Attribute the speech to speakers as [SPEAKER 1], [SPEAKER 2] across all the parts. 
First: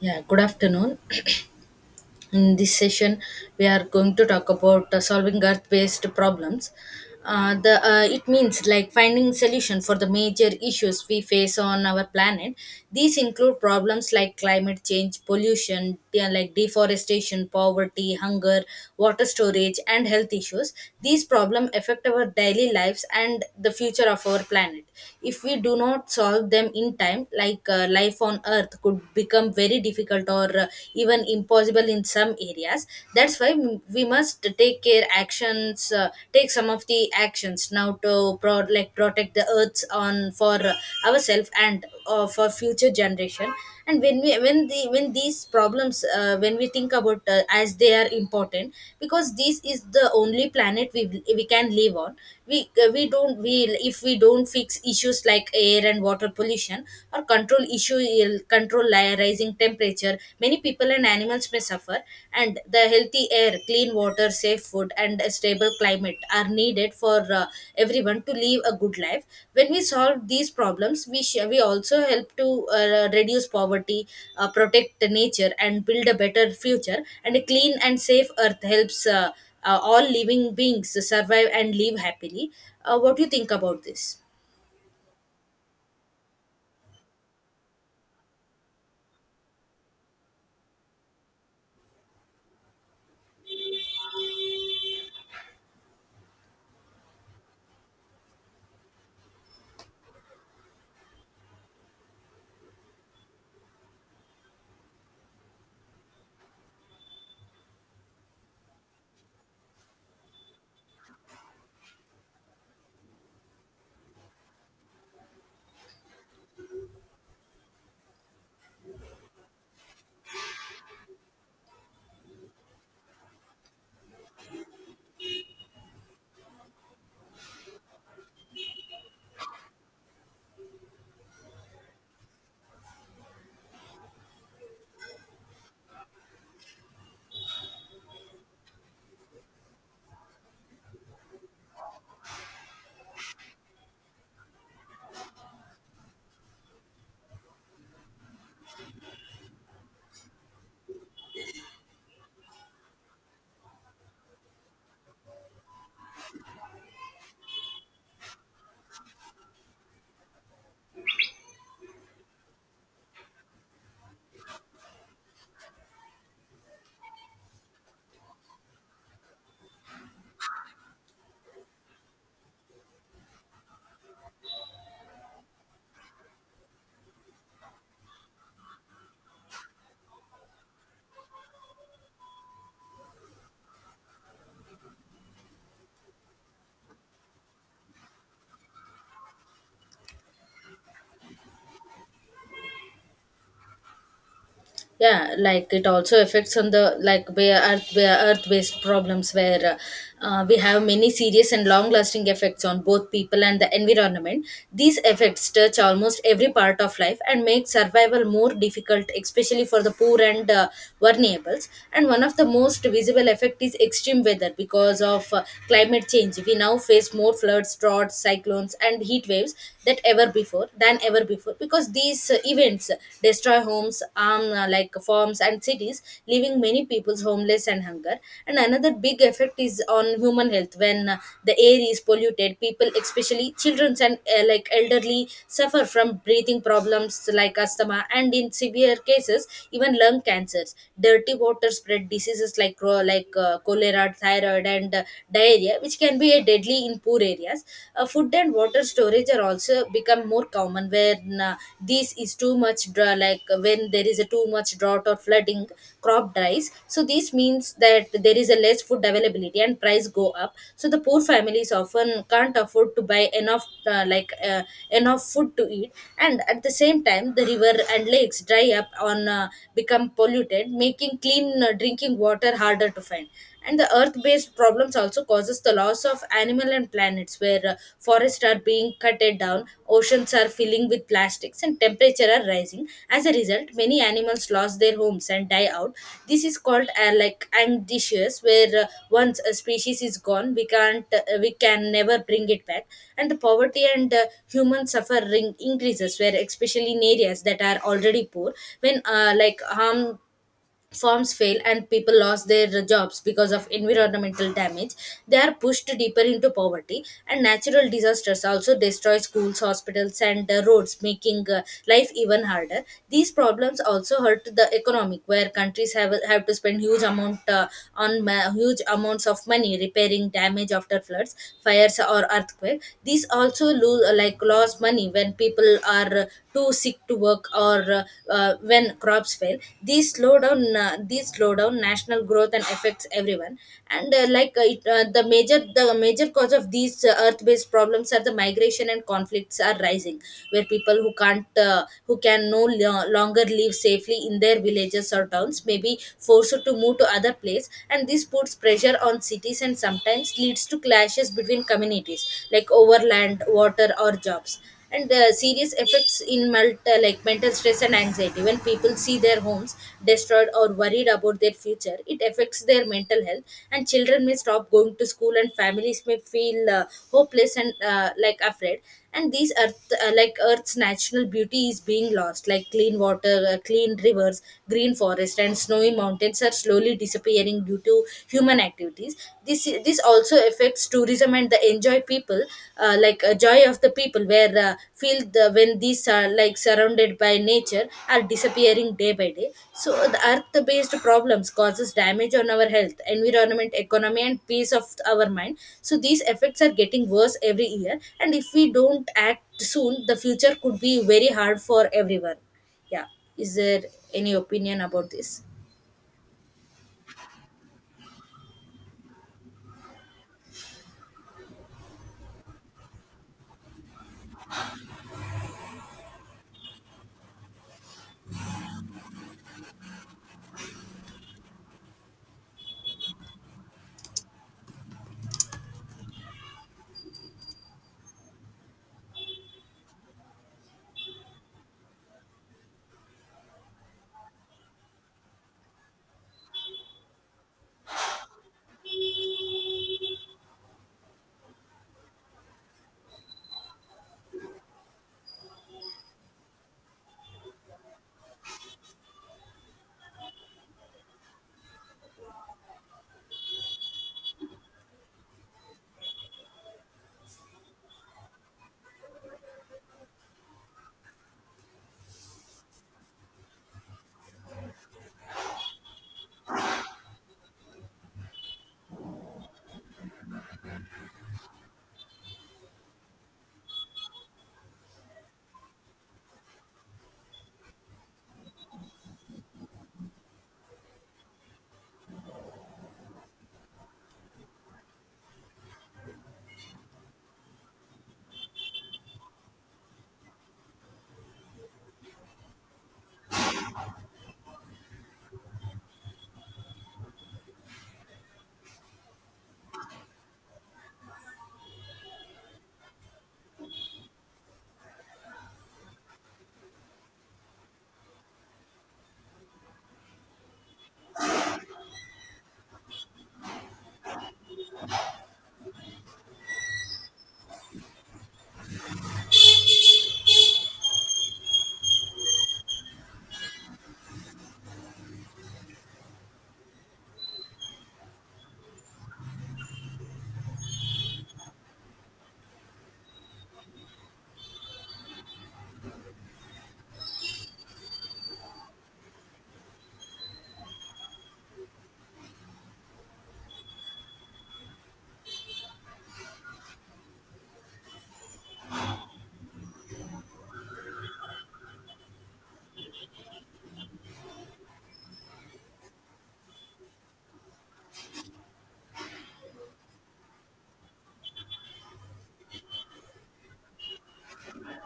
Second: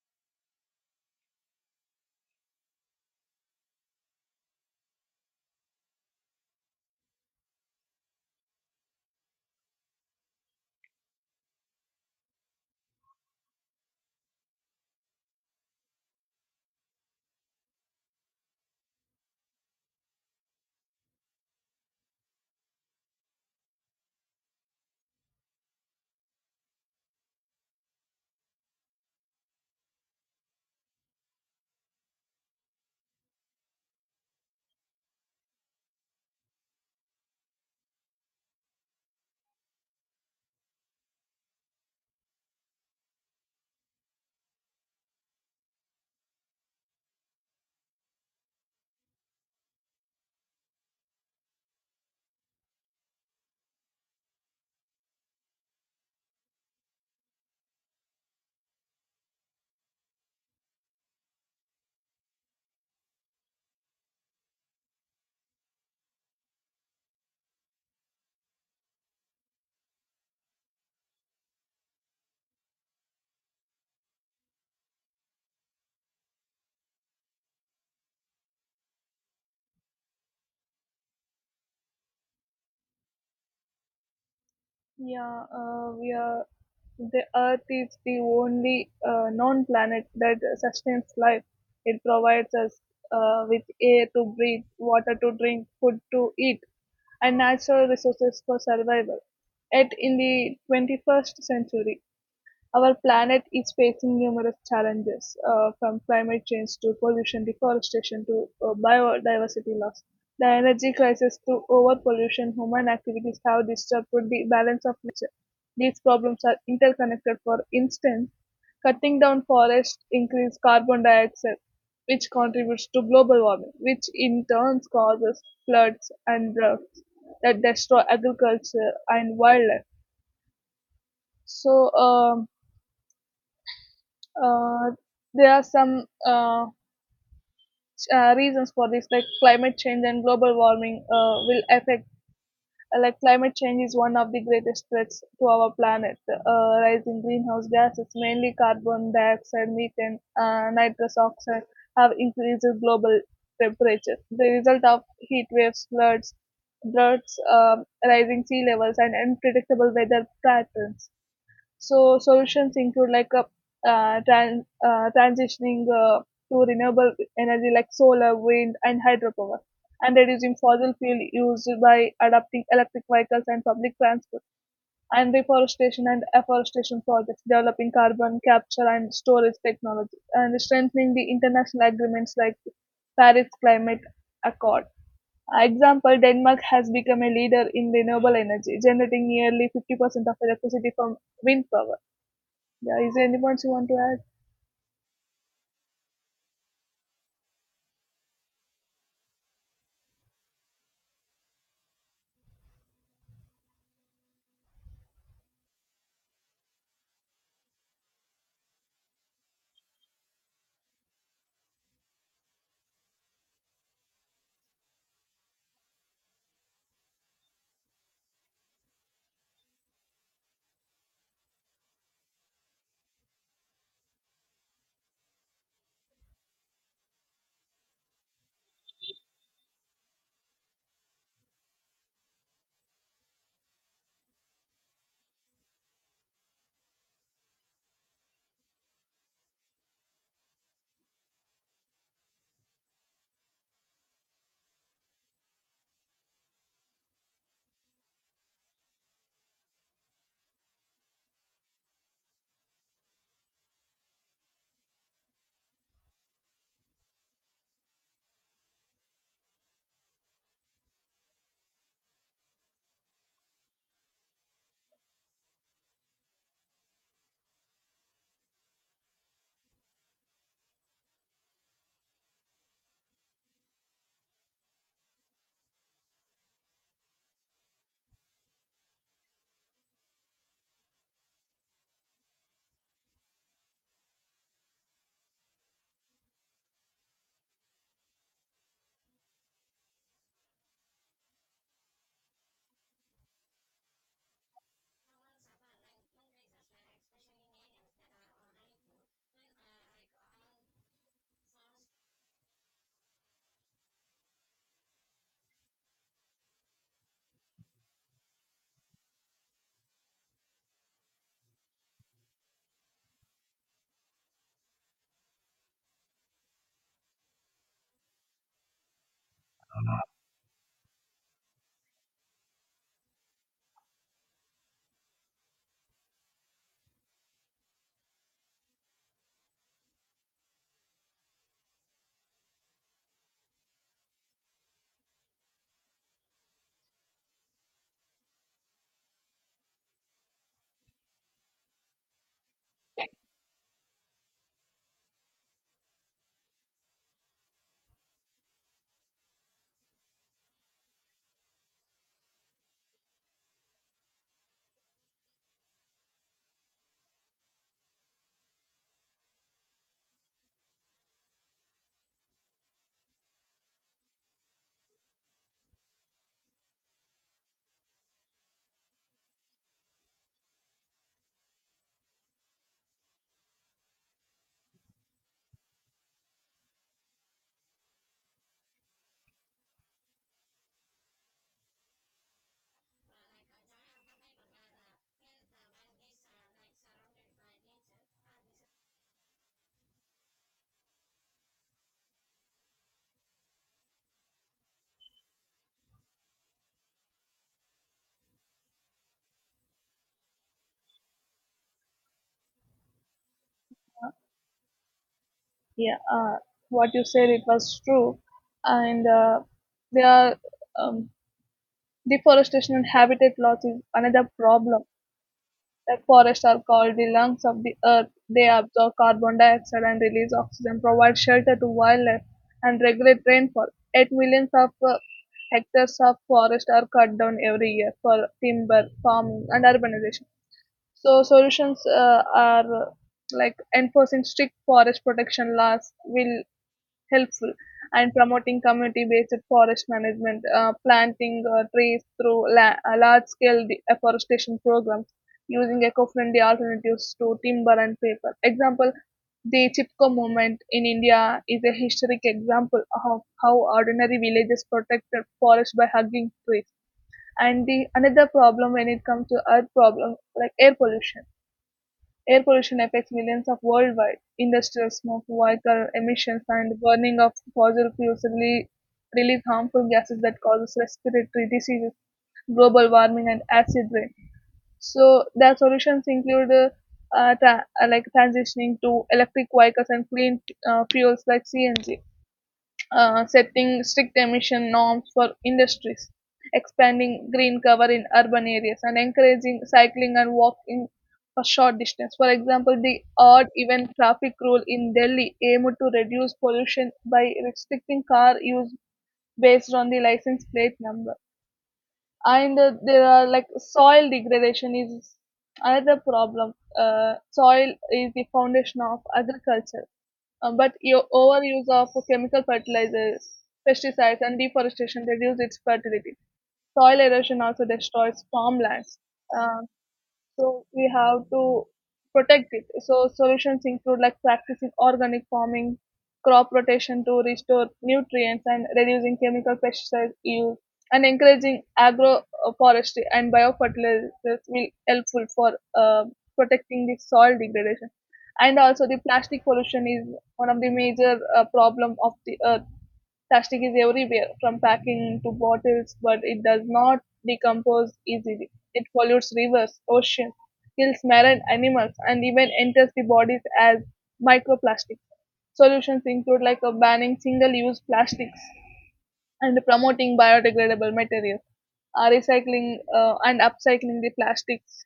[SPEAKER 1] Yeah, good afternoon. In this session, we are going to talk about solving Earth-based problems. The It means like finding solution for the major issues we face on our planet. These include problems like climate change, pollution, yeah, like deforestation, poverty, hunger, water storage, and health issues. These problems affect our daily lives and the future of our planet. If we do not solve them in time, like life on earth could become very difficult, or even impossible in some areas. That's why we must take care actions, take some of the actions now to like protect the earths on for ourselves and for future generation. And when we when the when these problems, when we think about, as they are important, because this is the only planet we can live on. We don't we If we don't fix issues like air and water pollution, or control issue control rising temperature, many people and animals may suffer. And the healthy air, clean water, safe food, and a stable climate are needed for everyone to live a good life. When we solve these problems, we also help to reduce poverty, protect the nature, and build a better future. And a clean and safe earth helps all living beings survive and live happily. What do you think about this?
[SPEAKER 2] Yeah, we are. The Earth is the only known planet that sustains life. It provides us with air to breathe, water to drink, food to eat, and natural resources for survival. Yet, in the 21st century, our planet is facing numerous challenges, from climate change to pollution, deforestation to biodiversity loss. The energy crisis to overpollution, human activities have disturbed the balance of nature. These problems are interconnected. For instance, cutting down forests increases carbon dioxide, which contributes to global warming, which in turn causes floods and droughts that destroy agriculture and wildlife. So, um, Uh, there are some reasons for this, like climate change and global warming will affect. Like climate change is one of the greatest threats to our planet. Rising greenhouse gases, mainly carbon dioxide, methane, nitrous oxide, have increased global temperature. The result of heat waves, floods, droughts, rising sea levels, and unpredictable weather patterns. So solutions include like a transitioning to renewable energy like solar, wind, and hydropower, and reducing fossil fuel use by adopting electric vehicles and public transport, and reforestation and afforestation projects, developing carbon capture and storage technology, and strengthening the international agreements like Paris Climate Accord. Example, Denmark has become a leader in renewable energy, generating nearly 50% of electricity from wind power. Yeah, is there any points you want to add?
[SPEAKER 1] Yeah, like it also affects on the like bare earth based problems where we have many serious and long lasting effects on both people and the environment. These effects touch almost every part of life and make survival more difficult, especially for the poor and vulnerables. And one of the most visible effect is extreme weather. Because of climate change we now face more floods, droughts, cyclones and heat waves that ever before than ever before. Because these events destroy homes, arm like farms and cities, leaving many peoples homeless and hunger. And another big effect is on human health. When the air is polluted, people, especially children and like elderly, suffer from breathing problems like asthma, and in severe cases even lung cancers. Dirty water spread diseases like cholera, thyroid, and diarrhea, which can be a deadly in poor areas. Food and water storage are also become more common. When this is too much dry, like when there is a too much drought or flooding, crop dries. So this means that there is a less food availability and price go up. So the poor families often can't afford to buy enough enough food to eat. And at the same time, the river and lakes dry up on become polluted, making clean drinking water harder to find. And the earth-based problems also causes the loss of animal and planets, where forests are being cutted down, oceans are filling with plastics, and temperature are rising. As a result, many animals lost their homes and die out. This is called like ambitious, where once a species is gone, we can never bring it back. And the poverty and human suffering increases, where especially in areas that are already poor. When like harm farms fail and people lost their jobs because of environmental damage, they are pushed deeper into poverty. And natural disasters also destroy schools, hospitals, and roads, making life even harder. These problems also hurt the economic, where countries have to spend huge amounts of money repairing damage after floods, fires, or earthquake. These also lose, like lost money when people are too sick to work, or when crops fail. These slow down national growth and affects everyone. And like it, the major cause of these earth based problems are the migration and conflicts are rising, where people who can't who can no longer live safely in their villages or towns may be forced to move to other place. And this puts pressure on cities and sometimes leads to clashes between communities, like over land, water, or jobs. And the serious effects in like mental stress and anxiety. When people see their homes destroyed or worried about their future, it affects their mental health. And children may stop going to school, and families may feel hopeless and like afraid. And these earth like earth's natural beauty is being lost, like clean rivers, green forest, and snowy mountains are slowly disappearing due to human activities. This also affects tourism and the enjoy people like joy of the people, where feel the when these are like surrounded by nature are disappearing day by day. So the earth based problems causes damage on our health, environment, economy, and peace of our mind. So these effects are getting worse every year, and if we don't act soon, the future could be very hard for everyone. Yeah. Is there any opinion about this?
[SPEAKER 2] Yeah, what you said it was true, and there are um, deforestation and habitat loss is another problem. Like forests are called the lungs of the earth. They absorb carbon dioxide and release oxygen, provide shelter to wildlife, and regulate rainfall. 8 millions of hectares of forest are cut down every year for timber, farming, and urbanization. So solutions are like enforcing strict forest protection laws will helpful and promoting community-based forest management, planting trees through large-scale afforestation programs, using eco-friendly alternatives to timber and paper. Example, the Chipko movement in India is a historic example of how ordinary villages protected forests by hugging trees. And the another problem when it comes to earth problem like air pollution. Air pollution affects millions of worldwide. Industrial smoke, vehicle emissions, and burning of fossil fuels release harmful gases that causes respiratory diseases, global warming, and acid rain. So their solutions include like transitioning to electric vehicles and clean fuels like CNG, setting strict emission norms for industries, expanding green cover in urban areas, and encouraging cycling and walking for short distance. For example, the odd even traffic rule in Delhi aimed to reduce pollution by restricting car use based on the license plate number. And there are like soil degradation is another problem. Soil is the foundation of agriculture. But your overuse of chemical fertilizers, pesticides, and deforestation reduce its fertility. Soil erosion also destroys farmlands. Um, so we have to protect it. So solutions include like practicing organic farming, crop rotation to restore nutrients and reducing chemical pesticide use, and encouraging agroforestry and biofertilizers will helpful for protecting the soil degradation. And also the plastic pollution is one of the major problem of the earth. Plastic is everywhere, from packing to bottles, but it does not decompose easily. It pollutes rivers, oceans, kills marine animals, and even enters the bodies as microplastics. Solutions include like a banning single-use plastics and promoting biodegradable materials, recycling and upcycling the plastics,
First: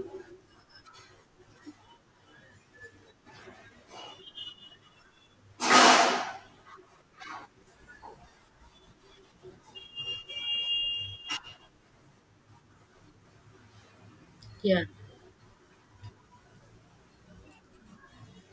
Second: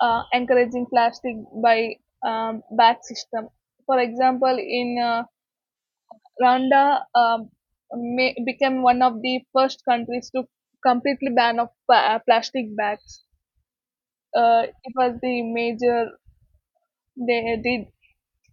[SPEAKER 2] encouraging plastic by bag system. For example, in Rwanda, became one of the first countries to completely ban of plastic bags.
[SPEAKER 1] yeah
[SPEAKER 2] It was the major they did.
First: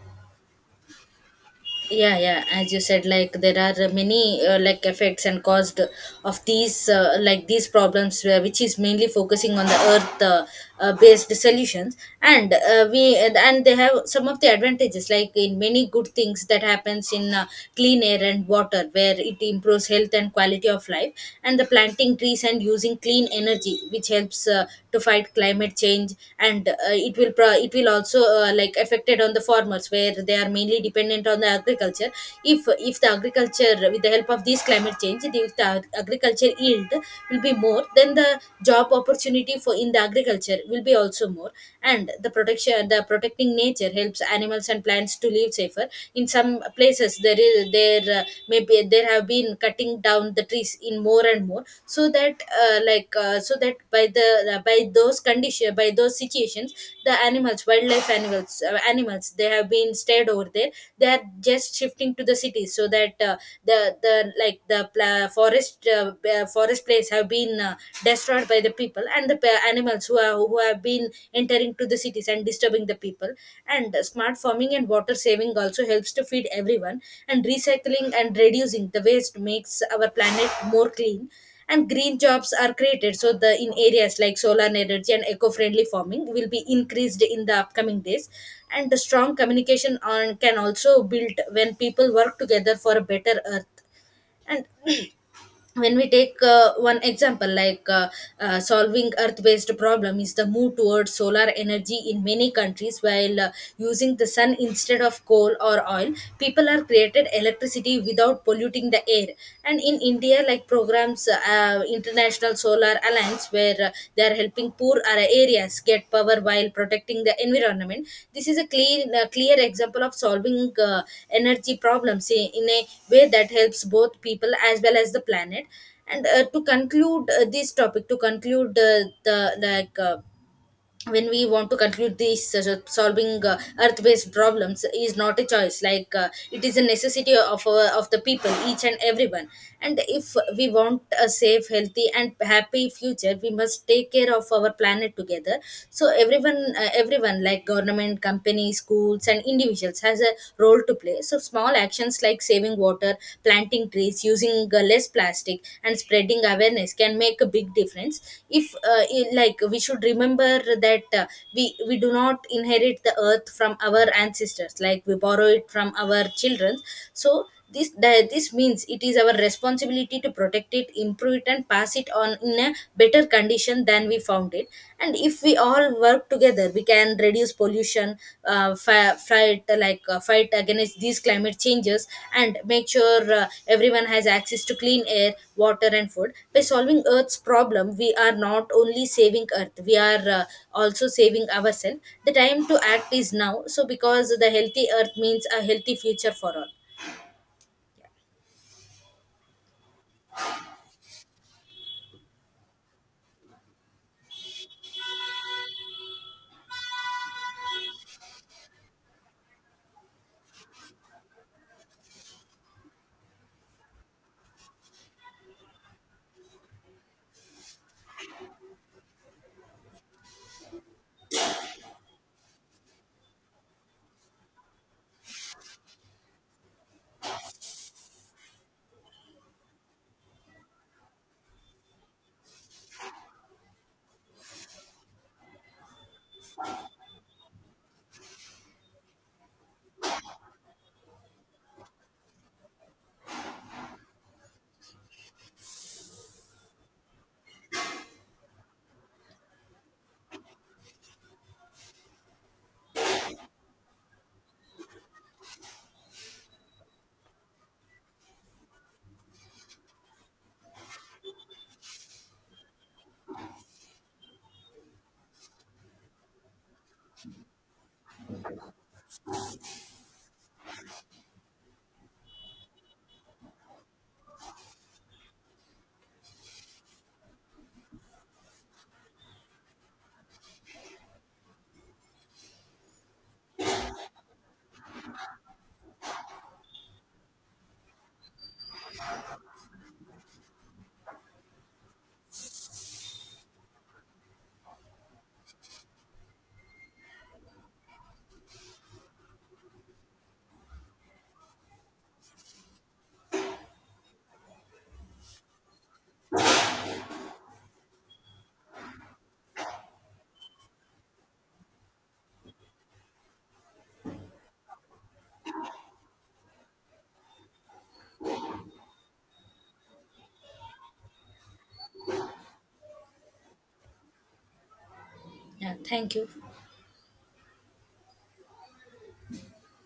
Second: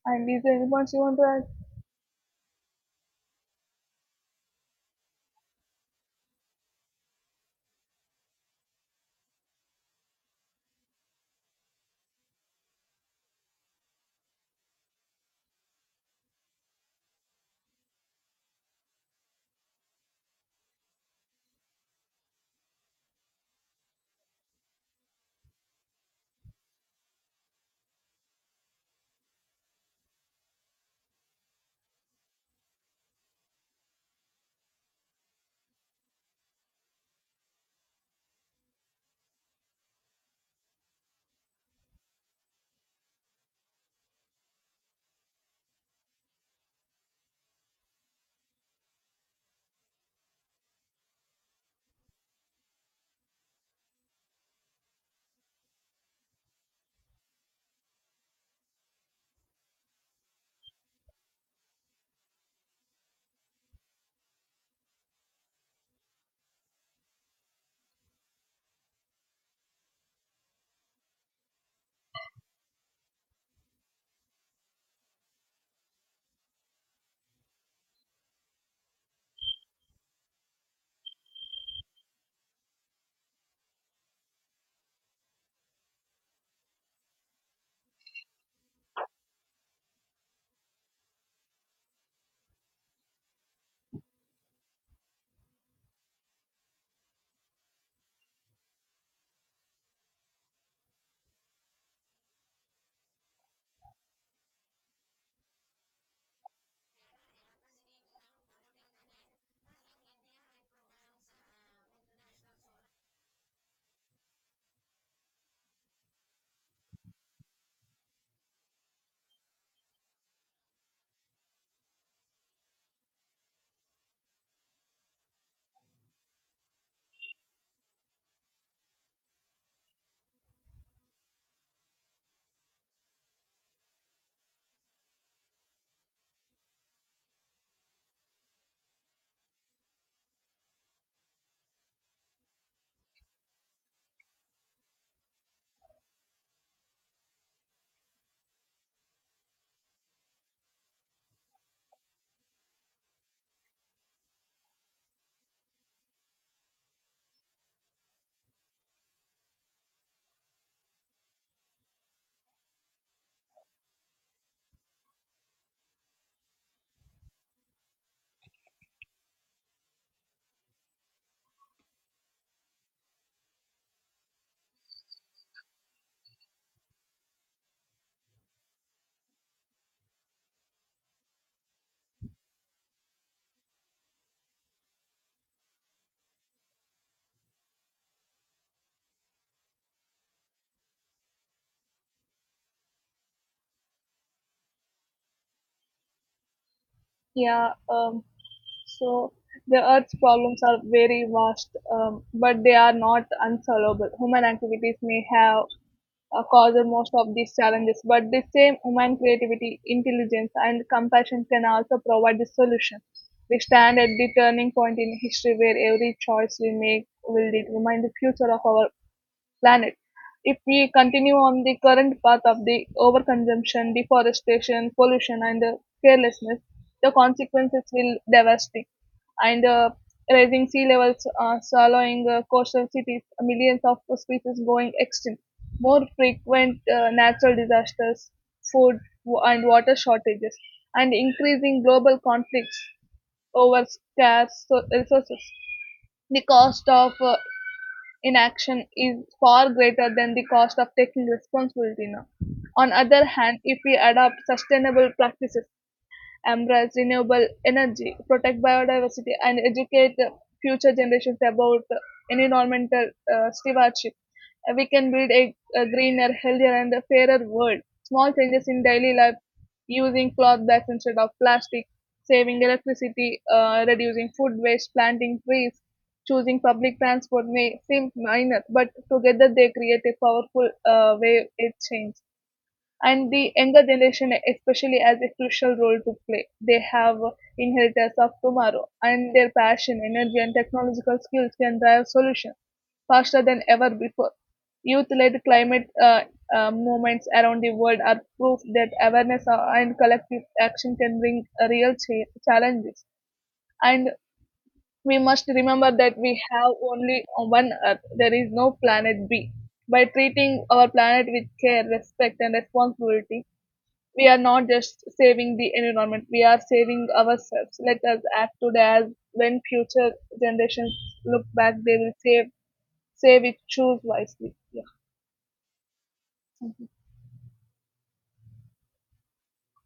[SPEAKER 2] And is there anyone you want to add?
[SPEAKER 1] yeah, as you said, like there are many like effects and caused of these like these problems, which is mainly focusing on the earth, based solutions. And we and they have some of the advantages, like in many good things that happens in clean air and water, where it improves health and quality of life. And the planting trees and using clean energy, which helps to fight climate change. And it will also like affected on the farmers, where they are mainly dependent on the agriculture. If the agriculture, with the help of this climate change, if the agriculture yield will be more, then the job opportunity for in the agriculture will be also more. And the protection the protecting nature helps animals and plants to live safer. In some places there have been cutting down the trees in more and more. So that so that by those condition by those situations, the animals, animals, they have been stayed over there, they are just shifting to the cities. So that the like the forest place have been destroyed by the people. And the animals who are who have been entering to the cities and disturbing the people. And smart farming and water saving also helps to feed everyone. And recycling and reducing the waste makes our planet more clean. And green jobs are created, so the in areas like solar energy and eco-friendly farming will be increased in the upcoming days. And the strong communication on can also build when people work together for a better earth. And when we take one example, like solving earth-based problem is the move towards solar energy in many countries. While using the sun instead of coal or oil, people are created electricity without polluting the air. And in india, like programs, international solar alliance, where they are helping poor areas get power while protecting the environment. This is a clear example of solving energy problems in a way that helps both people as well as the planet. And to conclude the like when we want to conclude these, so solving earth-based problems is not a choice, like it is a necessity of our, of the people, each and everyone. And if we want a safe, healthy and happy future, we must take care of our planet together. So everyone, like government, companies, schools, and individuals has a role to play. So small actions like saving water, planting trees, using less plastic, and spreading awareness can make a big difference. If like we should remember that, uh, we do not inherit the earth from our ancestors, like we borrow it from our children. So this means it is our responsibility to protect it, improve it, and pass it on in a better condition than we found it. And if we all work together, we can reduce pollution, fight against these climate changes, and make sure everyone has access to clean air, water, and food. By solving earth's problem, we are not only saving earth, we are also saving ourselves. The time to act is now, so because the healthy earth means a healthy future for all.
[SPEAKER 2] Yeah. So the Earth's problems are very vast, but they are not unsolvable. Human activities may have caused most of these challenges, but the same human creativity, intelligence, and compassion can also provide the solution. We stand at the turning point in history where every choice we make will determine the future of our planet. If we continue on the current path of the overconsumption, deforestation, pollution, and carelessness, the consequences will devastate. And rising sea levels, swallowing coastal cities, millions of species going extinct, more frequent natural disasters, food and water shortages, and increasing global conflicts over scarce resources. The cost of inaction is far greater than the cost of taking responsibility now. On other hand, if we adopt sustainable practices, embrace renewable energy, protect biodiversity, and educate the future generations about environmental stewardship. We can build a greener, healthier, and a fairer world. Small changes in daily life, using cloth bags instead of plastic, saving electricity, reducing food waste, planting trees, choosing public transport may seem minor, but together they create a powerful wave of change. And the younger generation especially has a crucial role to play. They have inheritors of tomorrow and their passion, energy and technological skills can drive solutions faster than ever before. Youth-led climate movements around the world are proof that awareness and collective action can bring real challenges. And we must remember that we have only one Earth. There is no planet B. By treating our planet with care, respect, and responsibility, we are not just saving the environment, we are saving ourselves. Let us act today as when future generations look back they will save it, choose wisely.
[SPEAKER 1] Yeah, thank you.
[SPEAKER 2] Yeah.